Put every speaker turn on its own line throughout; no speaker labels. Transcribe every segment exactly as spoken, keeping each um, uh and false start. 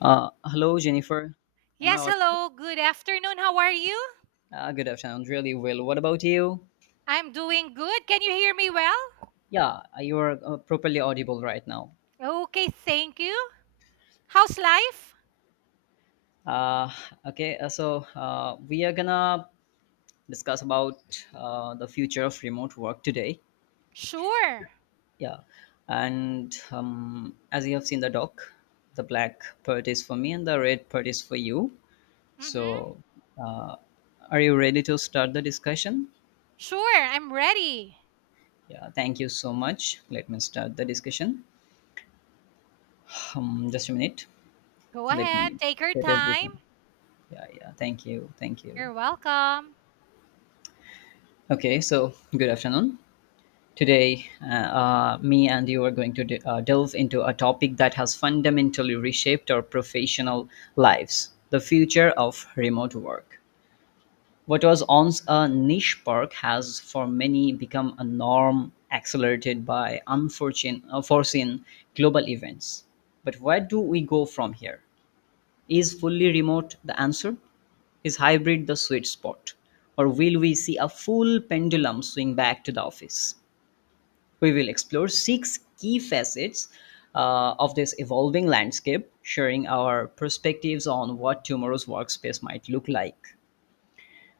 Uh, hello, Jennifer. Am I
Yes,
audible?
hello. Good afternoon. How are you?
Uh, good afternoon. Really well. What about you?
I'm doing good. Can you hear me well?
Yeah, uh, you are uh, properly audible right now.
Okay, thank you. How's life?
Uh, okay, uh, so uh, we are gonna discuss about uh, the future of remote work today.
Sure.
Yeah, and um, as you have seen the doc, the black part is for me and the red part is for you.
Mm-hmm.
So, uh, are you ready to start the discussion?
Sure, I'm ready.
Yeah, thank you so much. Let me start the discussion. Um, just a minute.
Go
Let me
ahead. Take your
set
time.
everything. Yeah, yeah. Thank you. Thank you.
You're welcome.
Okay, so good afternoon. Today, uh, uh, me and you are going to de- uh, delve into a topic that has fundamentally reshaped our professional lives, the future of remote work. What was once a niche perk has, for many, become a norm accelerated by unforeseen, unforeseen global events. But where do we go from here? Is fully remote the answer? Is hybrid the sweet spot? Or will we see a full pendulum swing back to the office? We will explore six key facets uh, of this evolving landscape, sharing our perspectives on what tomorrow's workspace might look like.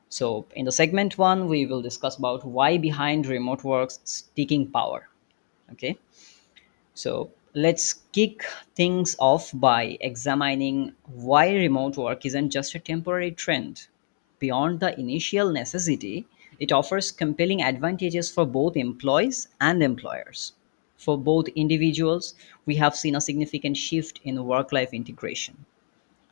So, in the segment one, we will discuss about why behind remote work's sticking power. Okay. So let's kick things off by examining why remote work isn't just a temporary trend. Beyond the initial necessity, it offers compelling advantages for both employees and employers. For both individuals, we have seen a significant shift in work life integration.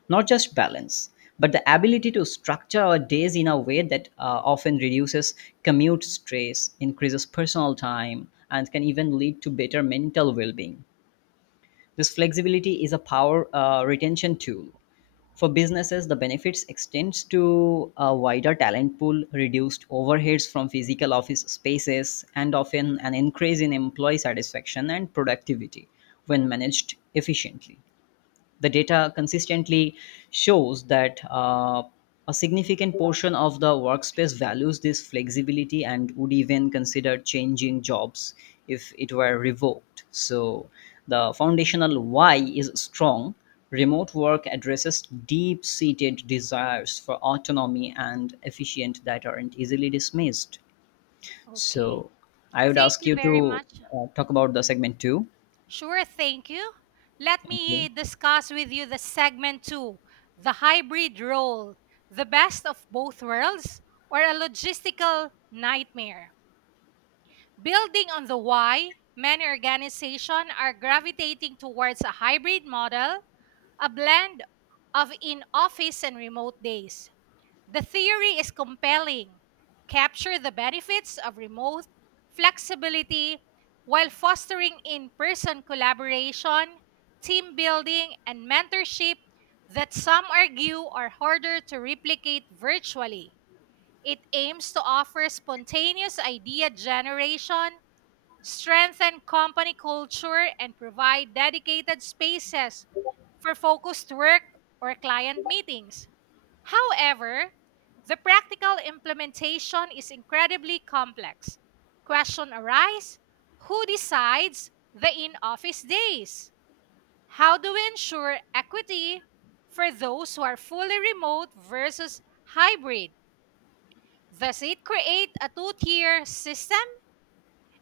Not just balance, but the ability to structure our days in a way that uh, often reduces commute stress, increases personal time, and can even lead to better mental well being. This flexibility is a power uh, retention tool. For businesses, the benefits extends to a wider talent pool, reduced overheads from physical office spaces, and often an increase in employee satisfaction and productivity when managed efficiently. The data consistently shows that uh, a significant portion of the workspace values this flexibility and would even consider changing jobs if it were revoked. So, the foundational why is strong. Remote work addresses deep seated desires for autonomy and efficient that aren't easily dismissed.
Okay.
So, I would
Thank
ask
you
you
very
to
much.
uh, talk about the segment two.
Sure, thank you. Let
Thank
me
you.
discuss with you the segment two the hybrid role, the best of both worlds, or a logistical nightmare. Building on the why, many organizations are gravitating towards a hybrid model, a blend of in office and remote days. The theory is compelling. Capture the benefits of remote flexibility while fostering in person collaboration, team building, and mentorship that some argue are harder to replicate virtually. It aims to offer spontaneous idea generation, strengthen company culture, and provide dedicated spaces for focused work or client meetings. However, the practical implementation is incredibly complex. Question arise, who decides the in-office days? How do we ensure equity for those who are fully remote versus hybrid? Does it create a two-tier system,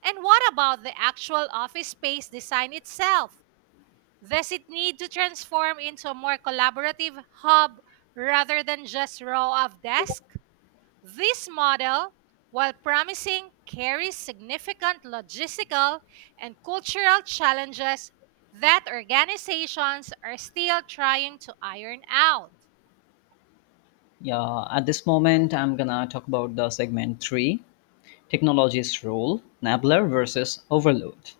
and what about the actual office space design itself? Does it need to transform into a more collaborative hub rather than just row of desks? This model, while promising, carries significant logistical and cultural challenges that organizations are still trying to iron out.
Yeah, at this moment, I'm gonna talk about the segment three, technology's role, enabler versus overload.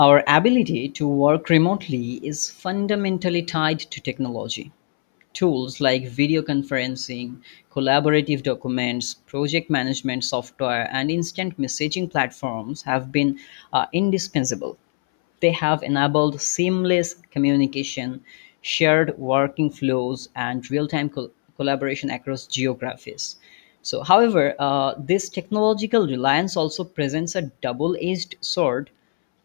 Our ability to work remotely is fundamentally tied to technology. Tools like video conferencing, collaborative documents, project management software, and instant messaging platforms have been uh, indispensable. They have enabled seamless communication, shared working flows, and real-time col- collaboration across geographies. So, however, uh, this technological reliance also presents a double-edged sword.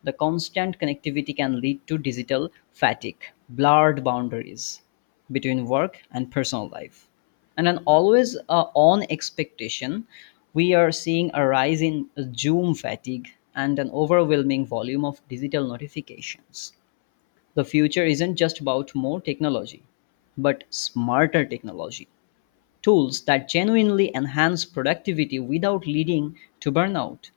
The constant connectivity can lead to digital fatigue, blurred boundaries between work and personal life, and an always uh, on expectation. We are seeing a rise in Zoom fatigue and an overwhelming volume of digital notifications. The future isn't just about more technology, but smarter technology, tools that genuinely enhance productivity without leading to burnout.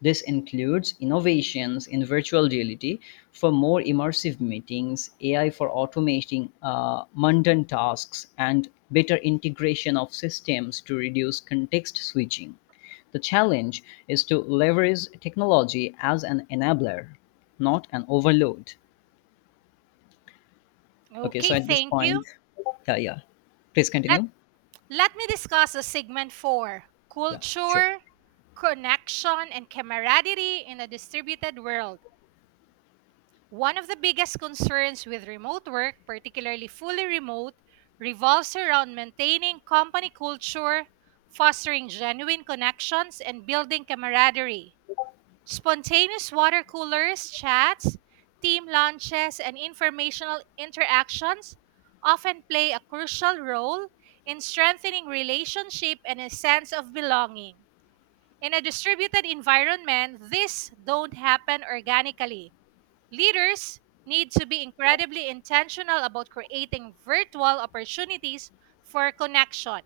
This includes innovations in virtual reality for more immersive meetings, A I for automating uh, mundane tasks, and better integration of systems to reduce context switching. The challenge is to leverage technology as an enabler, not an overload. Okay,
Okay,
so at this
thank you.
point, yeah, yeah. Please
Let
continue.
Let me discuss the segment four:
Yeah, sure.
culture, connection, and camaraderie in a distributed world. One of the biggest concerns with remote work, particularly fully remote, revolves around maintaining company culture, fostering genuine connections, and building camaraderie. Spontaneous water coolers, chats, team lunches, and informational interactions often play a crucial role in strengthening relationship and a sense of belonging. In a distributed environment, this don't happen organically. Leaders need to be incredibly intentional about creating virtual opportunities for connection,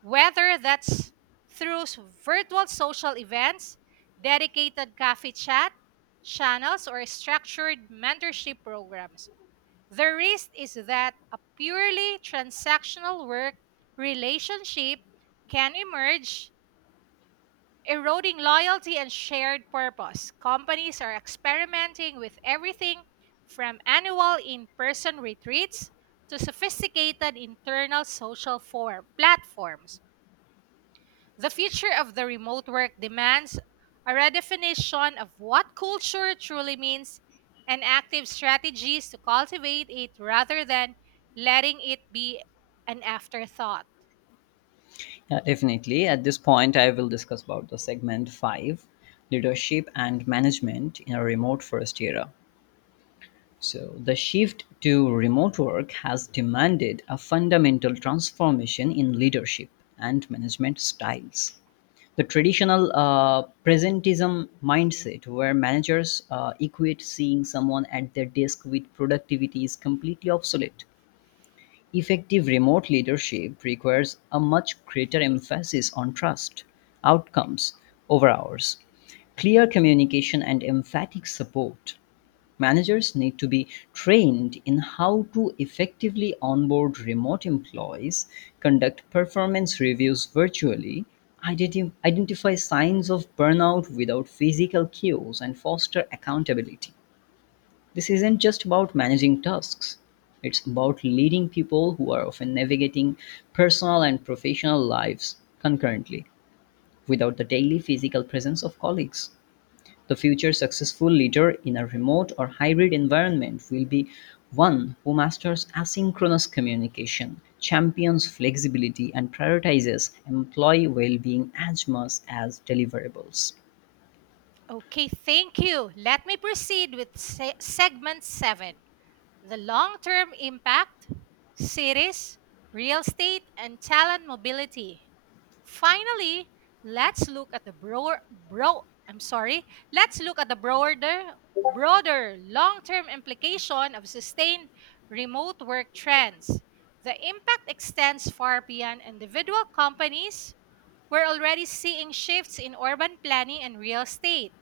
whether that's through s- virtual social events, dedicated coffee chat channels, or structured mentorship programs. The risk is that a purely transactional work relationship can emerge, eroding loyalty and shared purpose. Companies are experimenting with everything from annual in person retreats to sophisticated internal social form platforms. The future of the remote work demands a redefinition of what culture truly means and active strategies to cultivate it rather than letting it be an afterthought.
Yeah, definitely. At this point, I will discuss about the segment five, leadership and management in a remote first era. So, the shift to remote work has demanded a fundamental transformation in leadership and management styles. The traditional uh, presentism mindset, where managers uh, equate seeing someone at their desk with productivity, is completely obsolete. Effective remote leadership requires a much greater emphasis on trust, outcomes over hours, clear communication, and emphatic support. Managers need to be trained in how to effectively onboard remote employees, conduct performance reviews virtually, identi- identify signs of burnout without physical cues, and foster accountability. This isn't just about managing tasks, it's about leading people who are often navigating personal and professional lives concurrently without the daily physical presence of colleagues. The future successful leader in a remote or hybrid environment will be one who masters asynchronous communication, champions flexibility, and prioritizes employee well being as much as deliverables.
Okay, thank you. Let me proceed with se- segment seven: the long term impact, cities, real estate, and talent mobility. Finally, let's look at the broader bro I'm sorry, let's look at the broader broader long-term implication of sustained remote work trends. The impact extends far beyond individual companies. We're already seeing shifts in urban planning and real estate.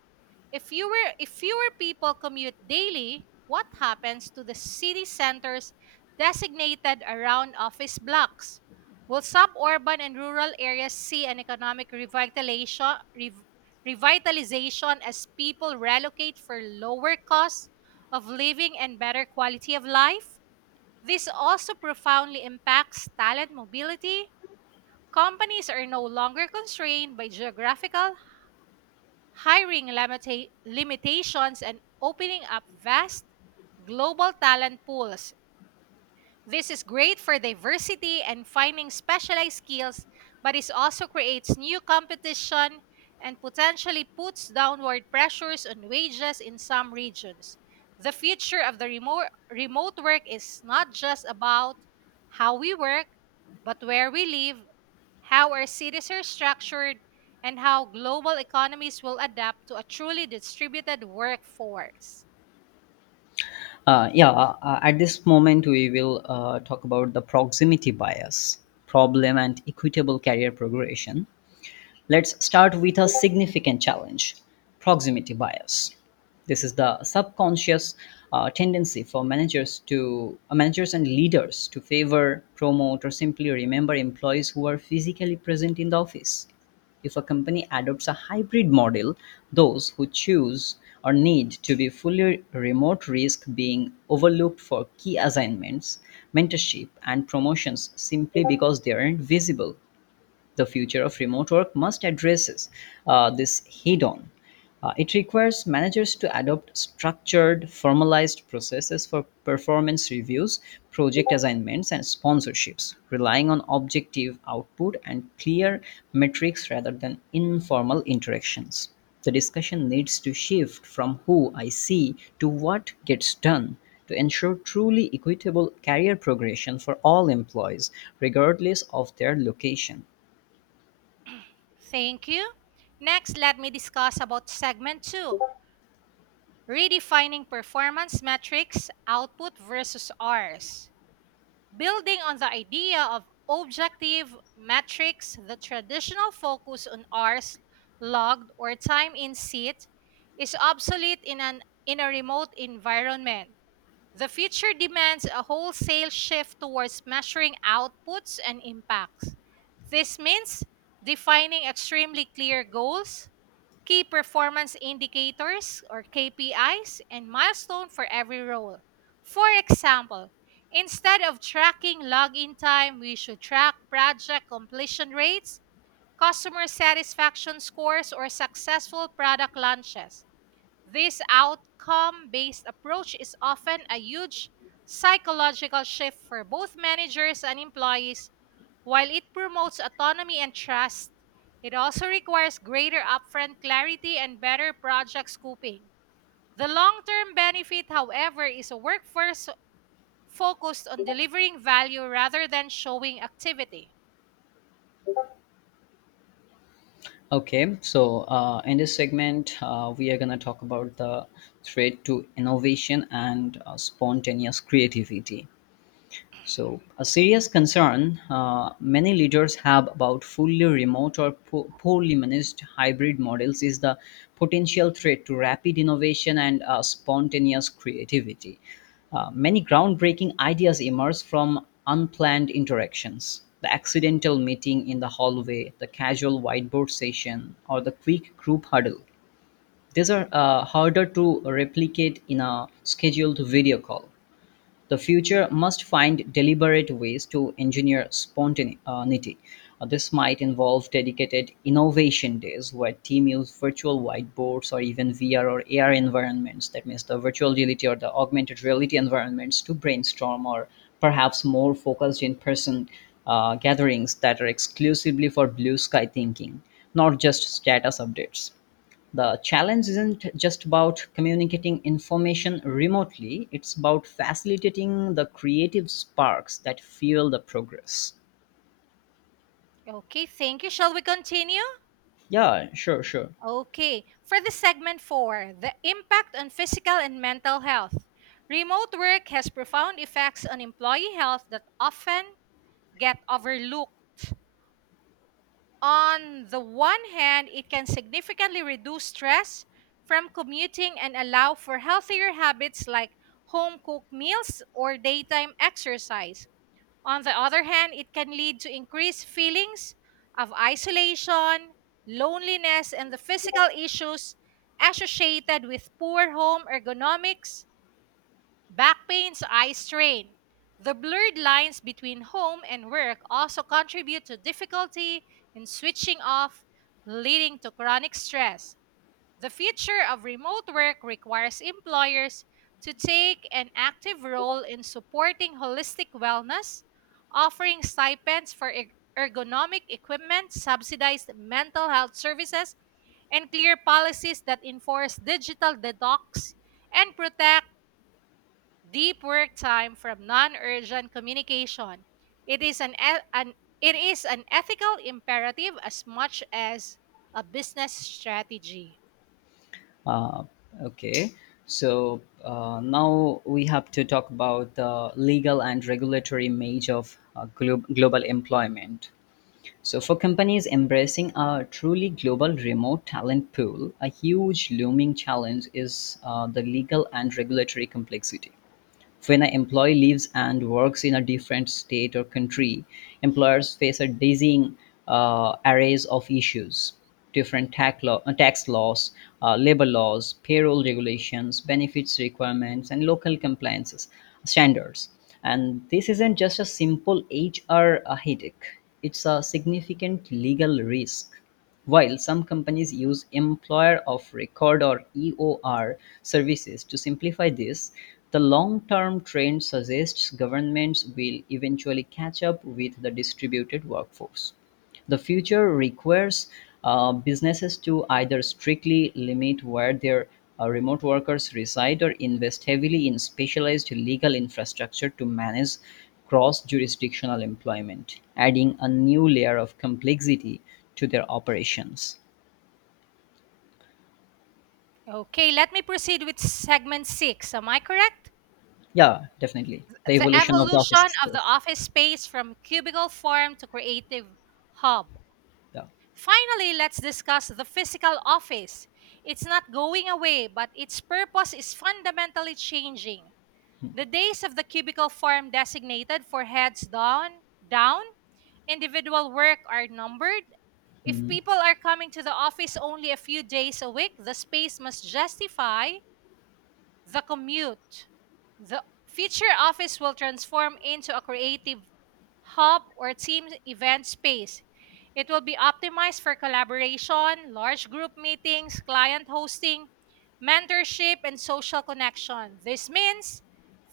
If fewer, if fewer people commute daily, what happens to the city centers designated around office blocks? Will suburban and rural areas see an economic revitalization, rev- revitalization as people relocate for lower costs of living and better quality of life? This also profoundly impacts talent mobility. Companies are no longer constrained by geographical hiring limita- limitations and opening up vast global talent pools. This is great for diversity and finding specialized skills, but it also creates new competition and potentially puts downward pressures on wages in some regions. The future of the remote, remote work is not just about how we work, but where we live, how our cities are structured, and how global economies will adapt to a truly distributed workforce.
Uh, yeah, uh, at this moment, we will uh, talk about the proximity bias problem and equitable career progression. Let's start with a significant challenge, proximity bias. This is the subconscious uh, tendency for managers to uh, managers and leaders to favor, promote, or simply remember employees who are physically present in the office. If a company adopts a hybrid model, those who choose or need to be fully remote risk being overlooked for key assignments, mentorship, and promotions simply because they aren't visible. The future of remote work must address uh, this head on. Uh, it requires managers to adopt structured, formalized processes for performance reviews, project assignments, and sponsorships, relying on objective output and clear metrics rather than informal interactions. The discussion needs to shift from who I see to what gets done to ensure truly equitable career progression for all employees, regardless of their location.
Thank you. Next, let me discuss about segment two: redefining performance metrics, output versus Rs. Building on the idea of objective metrics, the traditional focus on Rs logged or time in seat is obsolete in an in a remote environment. The future demands a wholesale shift towards measuring outputs and impacts. This means defining extremely clear goals, key performance indicators or K P Is, and milestone for every role. For example, instead of tracking login time, we should track project completion rates, customer satisfaction scores, or successful product launches. This outcome based approach is often a huge psychological shift for both managers and employees. While it promotes autonomy and trust, it also requires greater upfront clarity and better project scoping. The long term benefit, however, is a workforce focused on delivering value rather than showing activity.
Okay, so uh, in this segment, uh, we are going to talk about the threat to innovation and uh, spontaneous creativity. So, a serious concern uh, many leaders have about fully remote or po- poorly managed hybrid models is the potential threat to rapid innovation and uh, spontaneous creativity. Uh, many groundbreaking ideas emerge from unplanned interactions. The accidental meeting in the hallway, the casual whiteboard session, or the quick group huddle. These are uh, harder to replicate in a scheduled video call. The future must find deliberate ways to engineer spontaneity. Uh, This might involve dedicated innovation days where team use virtual whiteboards or even V R or A R environments, that means the virtual reality or the augmented reality environments, to brainstorm or perhaps more focused in person uh, gatherings that are exclusively for blue sky thinking, not just status updates. The challenge isn't just about communicating information remotely, it's about facilitating the creative sparks that fuel the progress.
Okay, thank you. Shall we continue?
Yeah, sure sure
Okay, for the segment four, the impact on physical and mental health. Remote work has profound effects on employee health that often get overlooked. On the one hand, it can significantly reduce stress from commuting and allow for healthier habits like home cooked meals or daytime exercise. On the other hand, it can lead to increased feelings of isolation, loneliness, and the physical issues associated with poor home ergonomics, back pains, eye strain. The blurred lines between home and work also contribute to difficulty in switching off, leading to chronic stress. The future of remote work requires employers to take an active role in supporting holistic wellness, offering stipends for erg- ergonomic equipment, subsidized mental health services, and clear policies that enforce digital detox and protect deep work time from non-urgent communication. It is an, e- an it is an ethical imperative as much as a business strategy.
uh, okay so uh, now we have to talk about the legal and regulatory image of uh, glo- global employment. So for companies embracing a truly global remote talent pool, a huge looming challenge is uh, the legal and regulatory complexity. When an employee lives and works in a different state or country, employers face a dizzying uh, arrays of issues. Different tax, law, uh, tax laws, uh, labor laws, payroll regulations, benefits requirements, and local compliances uh, standards. And this isn't just a simple H R headache, it's a significant legal risk. While some companies use employer of record or E O R services to simplify this, the long term trend suggests governments will eventually catch up with the distributed workforce. The future requires uh, businesses to either strictly limit where their uh, remote workers reside or invest heavily in specialized legal infrastructure to manage cross jurisdictional employment, adding a new layer of complexity to their operations.
Okay, let me proceed with segment six. Am I correct?
Yeah, definitely. The
The
evolution of the office
evolution of the
space.
office space, from cubicle form to creative hub.
Yeah.
Finally, let's discuss the physical office. It's not going away, but its purpose is fundamentally changing. The days of the cubicle form designated for heads down, down, individual work are numbered. If
Mhm.
people are coming to the office only a few days a week, the space must justify the commute. The future office will transform into a creative hub or team event space. It will be optimized for collaboration, large group meetings, client hosting, mentorship, and social connection. This means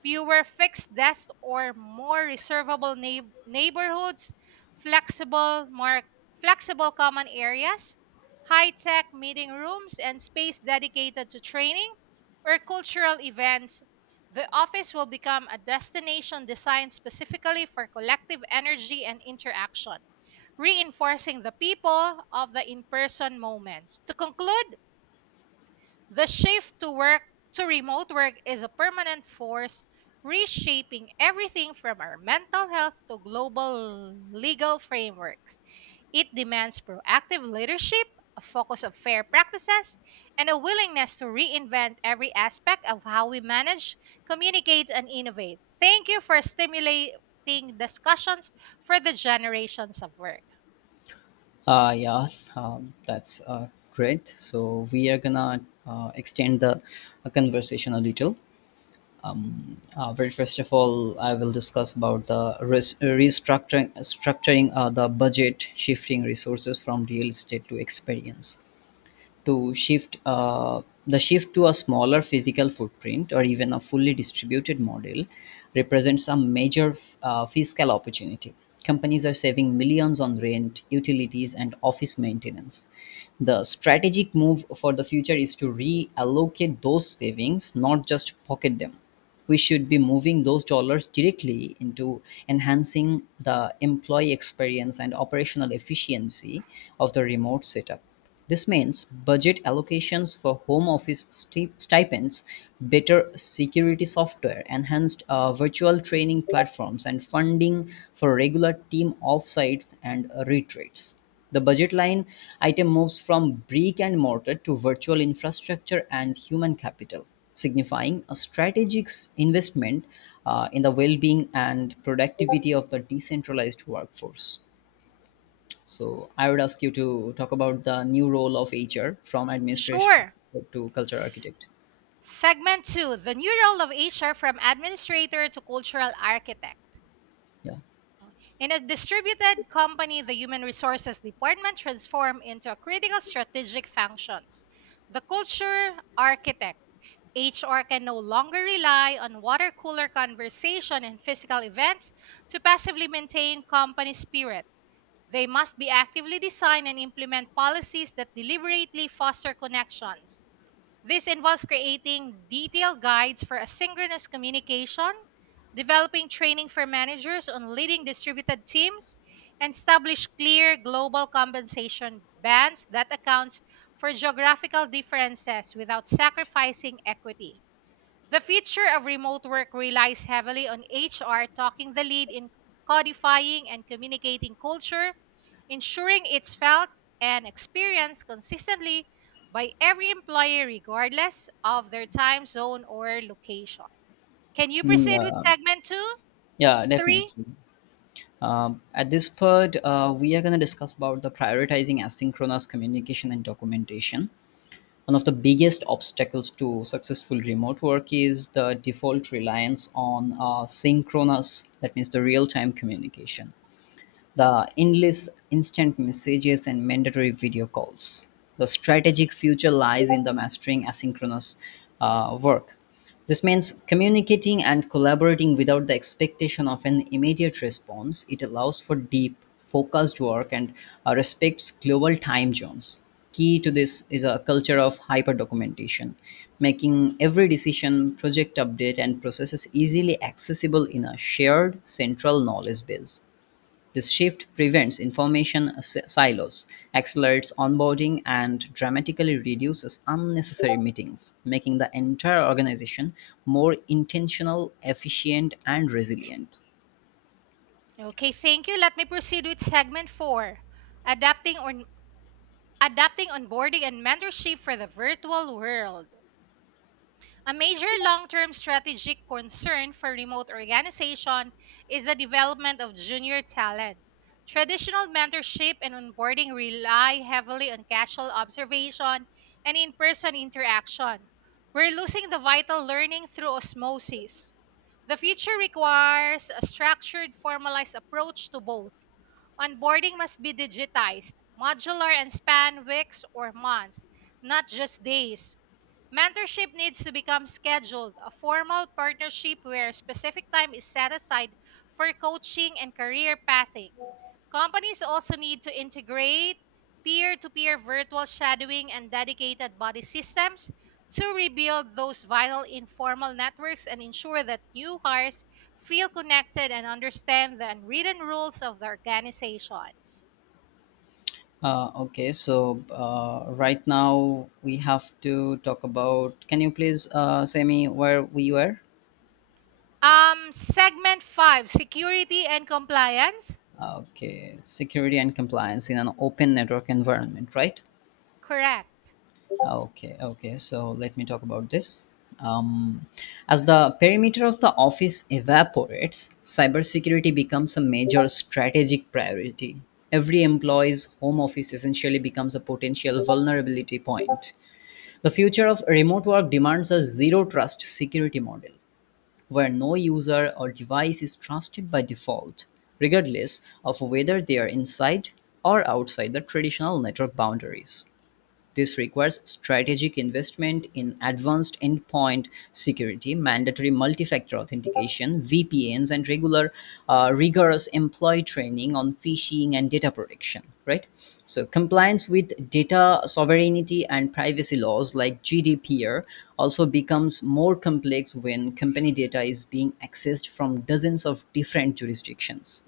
fewer fixed desks or more reservable neigh- neighborhoods, flexible, more flexible common areas, high-tech meeting rooms, and space dedicated to training or cultural events. The office will become a destination designed specifically for collective energy and interaction, reinforcing the people of the in person moments. To conclude, the shift to work to remote work is a permanent force reshaping everything from our mental health to global legal frameworks. It demands proactive leadership, a focus of fair practices, and a willingness to reinvent every aspect of how we manage, communicate, and innovate. Thank you for stimulating discussions for the generations of work.
Uh, yeah, um, that's uh, great. So we are gonna uh, extend the uh, conversation a little. um, uh, well, first of all, I will discuss about the res- restructuring structuring uh, the budget, shifting resources from real estate to experience. To shift uh, the shift to a smaller physical footprint or even a fully distributed model represents a major uh, fiscal opportunity. Companies are saving millions on rent, utilities, and office maintenance. The strategic move for the future is to reallocate those savings, not just pocket them. We should be moving those dollars directly into enhancing the employee experience and operational efficiency of the remote setup. This means budget allocations for home office stip- stipends, better security software, enhanced uh, virtual training platforms, and funding for regular team offsites and uh, retreats. The budget line item moves from brick and mortar to virtual infrastructure and human capital, signifying a strategic s- investment uh, in the well being and productivity of the decentralized workforce. So I would ask you to talk about the new role of H R from administration
Sure.
to culture
S-
architect.
Segment two: The New Role of H R from Administrator to Cultural Architect.
Yeah,
In a distributed company, the human resources department transforms into a critical strategic functions: the culture architect. H R can no longer rely on water cooler conversation and physical events to passively maintain company spirit. They must be actively design and implement policies that deliberately foster connections. This involves creating detailed guides for asynchronous communication, developing training for managers on leading distributed teams, and establish clear global compensation bands that accounts for geographical differences without sacrificing equity. The future of remote work relies heavily on H R talking the lead in codifying and communicating culture, ensuring it's felt and experienced consistently by every employee, regardless of their time zone or location. Can you
Mm,
proceed with
yeah,
segment two?
yeah,
Three?
definitely. Um, at this part, uh, we are going to discuss about the prioritizing asynchronous communication and documentation. One of the biggest obstacles to successful remote work is the default reliance on uh, synchronous, that means the real-time communication, the endless instant messages and mandatory video calls. The strategic future lies in the mastering asynchronous uh, work. This means communicating and collaborating without the expectation of an immediate response. It allows for deep, focused work and uh, respects global time zones. Key to this is a culture of hyper documentation, making every decision, project update, and processes easily accessible in a shared central knowledge base. This shift prevents information s- silos, accelerates onboarding, and dramatically reduces unnecessary meetings, making the entire organization more intentional, efficient, and resilient.
Okay, thank you. Let me proceed with segment four: adapting on adapting onboarding and mentorship for the virtual world. A major long-term strategic concern for remote organization is the development of junior talent. Traditional mentorship and onboarding rely heavily on casual observation and in-person interaction. We're losing the vital learning through osmosis. The future requires a structured, formalized approach to both. Onboarding must be digitized, modular, and span weeks or months, not just days. Mentorship needs to become scheduled, a formal partnership where specific time is set aside for coaching and career pathing. Companies also need to integrate peer to peer virtual shadowing and dedicated body systems to rebuild those vital informal networks and ensure that new hires feel connected and understand the unwritten rules of the organizations.
Uh, okay, so uh, right now we have to talk about. Can you please uh, say me where we were?
Um, segment five: Security and Compliance.
Uh, Okay, Security and compliance in an open network environment, right?
Correct.
Okay, okay. So let me talk about this. Um, as the perimeter of the office evaporates, cybersecurity becomes a major strategic priority. Every employee's home office essentially becomes a potential vulnerability point. The future of remote work demands a zero trust security model where no user or device is trusted by default, regardless of whether they are inside or outside the traditional network boundaries. This requires strategic investment in advanced endpoint security, mandatory multi-factor authentication, V P Ns, and regular, uh, rigorous employee training on phishing and data protection. Right. So compliance with data sovereignty and privacy laws like G D P R also becomes more complex when company data is being accessed from dozens of different jurisdictions.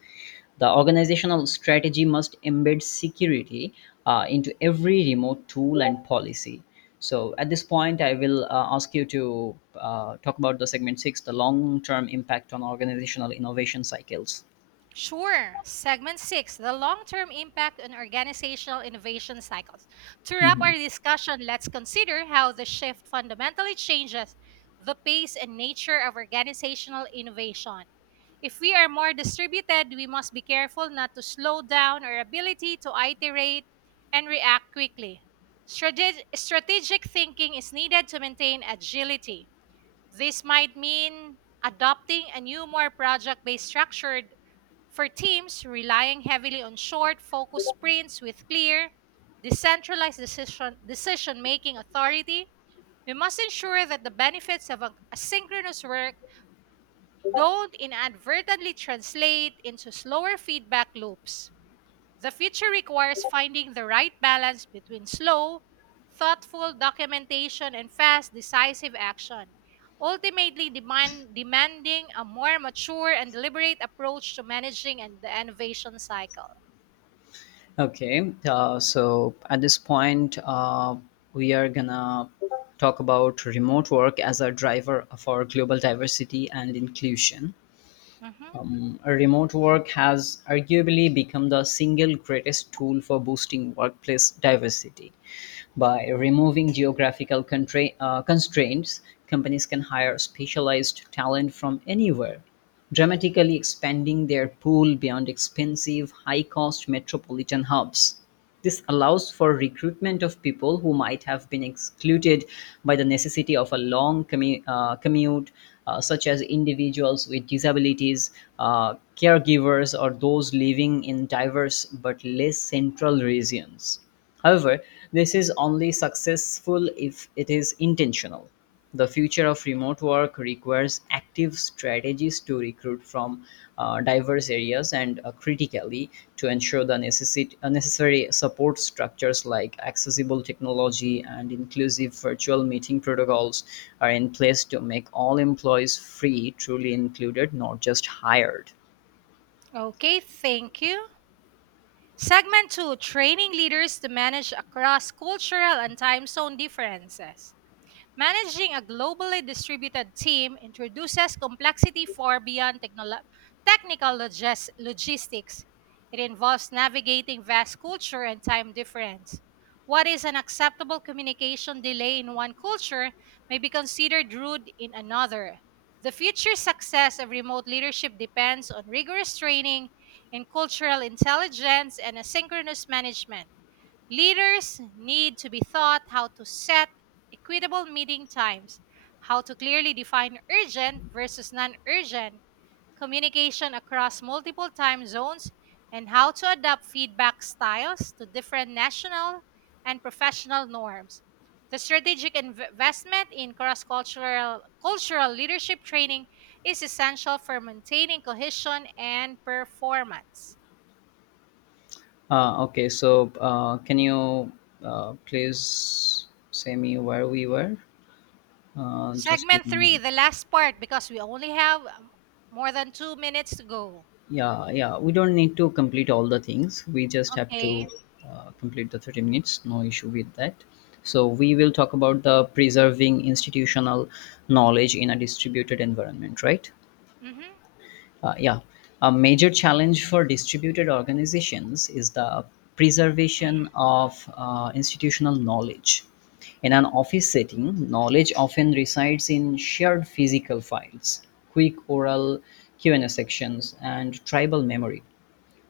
The organizational strategy must embed security uh, into every remote tool and policy. So, at this point, I will uh, ask you to uh, talk about the segment six, the long term impact on organizational innovation cycles.
Sure. Segment six: the long term impact on organizational innovation cycles. To wrap our
Mhm.
discussion, let's consider how the shift fundamentally changes the pace and nature of organizational innovation. If we are more distributed, we must be careful not to slow down our ability to iterate and react quickly. Strate- strategic thinking is needed to maintain agility. This might mean adopting a new, more project based structure for teams relying heavily on short, focused sprints with clear, decentralized decision decision making authority. We must ensure that the benefits of a- asynchronous work don't inadvertently translate into slower feedback loops. The future requires finding the right balance between slow, thoughtful documentation and fast, decisive action, ultimately demand, demanding a more mature and deliberate approach to managing and the innovation cycle.
Okay, uh, so at this point, uh, we are gonna talk about remote work as a driver for global diversity and inclusion.
Mhm.
Remote work has arguably become the single greatest tool for boosting workplace diversity. By removing geographical contra- uh, constraints, companies can hire specialized talent from anywhere, dramatically expanding their pool beyond expensive, high cost metropolitan hubs. This allows for recruitment of people who might have been excluded by the necessity of a long commu- uh, commute, uh, such as individuals with disabilities, uh, caregivers, or those living in diverse but less central regions. However, this is only successful if it is intentional. The future of remote work requires active strategies to recruit from uh, diverse areas, and uh, critically, to ensure the necessit- uh, necessary support structures like accessible technology and inclusive virtual meeting protocols are in place to make all employees free, truly included, not just hired.
Okay, thank you. Segment two: Training leaders to manage across cultural and time zone differences. Managing a globally distributed team introduces complexity far beyond technolo- technical logis- logistics. It involves navigating vast culture and time difference. What is an acceptable communication delay in one culture may be considered rude in another. The future success of remote leadership depends on rigorous training in cultural intelligence and asynchronous management. Leaders need to be taught how to set equitable meeting times, how to clearly define urgent versus non urgent, communication across multiple time zones, and how to adapt feedback styles to different national and professional norms. The strategic inv- investment in cross cultural cultural leadership training is essential for maintaining cohesion and performance.
Uh, okay, so uh, can you uh, please say me where we were? Uh, just
Segment
give me.
three, the last part, because we only have um, more than two minutes to go.
Yeah, yeah, we don't need to complete all the things. We just have to
Okay.
uh, complete the thirty minutes, no issue with that. So we will talk about the preserving institutional knowledge in a distributed environment, right?
Mm-hmm.
uh, yeah, a major challenge for distributed organizations is the preservation of uh, institutional knowledge. In an office setting, knowledge often resides in shared physical files, quick oral Q and A sections, and tribal memory.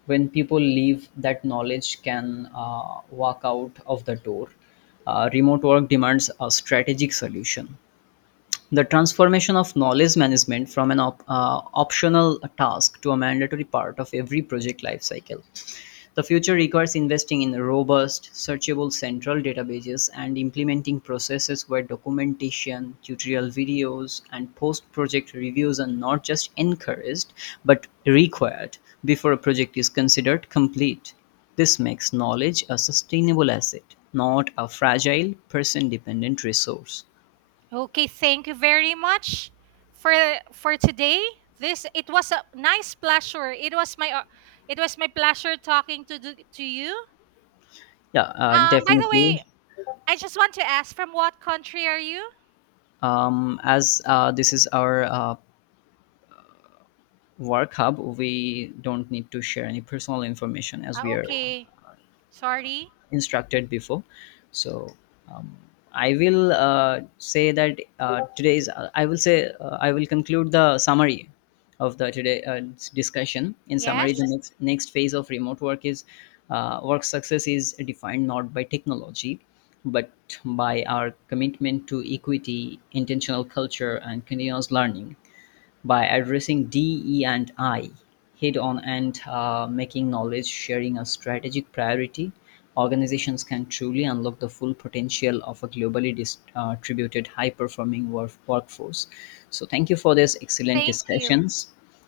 When people leave, that knowledge can uh, walk out of the door. Uh, remote work demands a strategic solution, the transformation of knowledge management from an op- uh, optional task to a mandatory part of every project lifecycle. The future requires investing in robust, searchable central databases and implementing processes where documentation, tutorial videos, and post project reviews are not just encouraged but required before a project is considered complete. This makes knowledge a sustainable asset, not a fragile, person dependent resource.
Okay. Thank you very much for for today. This it was a nice pleasure. It was my uh, it was my pleasure talking to the- to you.
Yeah, uh,
Um. By the
definitely.
way, I just want to ask, from what country are you?
Um, as uh, this is our uh, work hub, we don't need to share any personal information, as
Ah,
we are
okay. Sorry.
instructed before. So, um, I will uh, say that uh, today's I will say uh, I will conclude the summary of the today uh, discussion. In summary,
Yes.
the next next phase of remote work is uh, work success is defined not by technology but by our commitment to equity, intentional culture, and continuous learning. By addressing D E and I head on and uh, making knowledge sharing a strategic priority, organizations can truly unlock the full potential of a globally dis- uh, distributed, high performing, work- workforce. So, thank you for this excellent
Thank you.
discussions.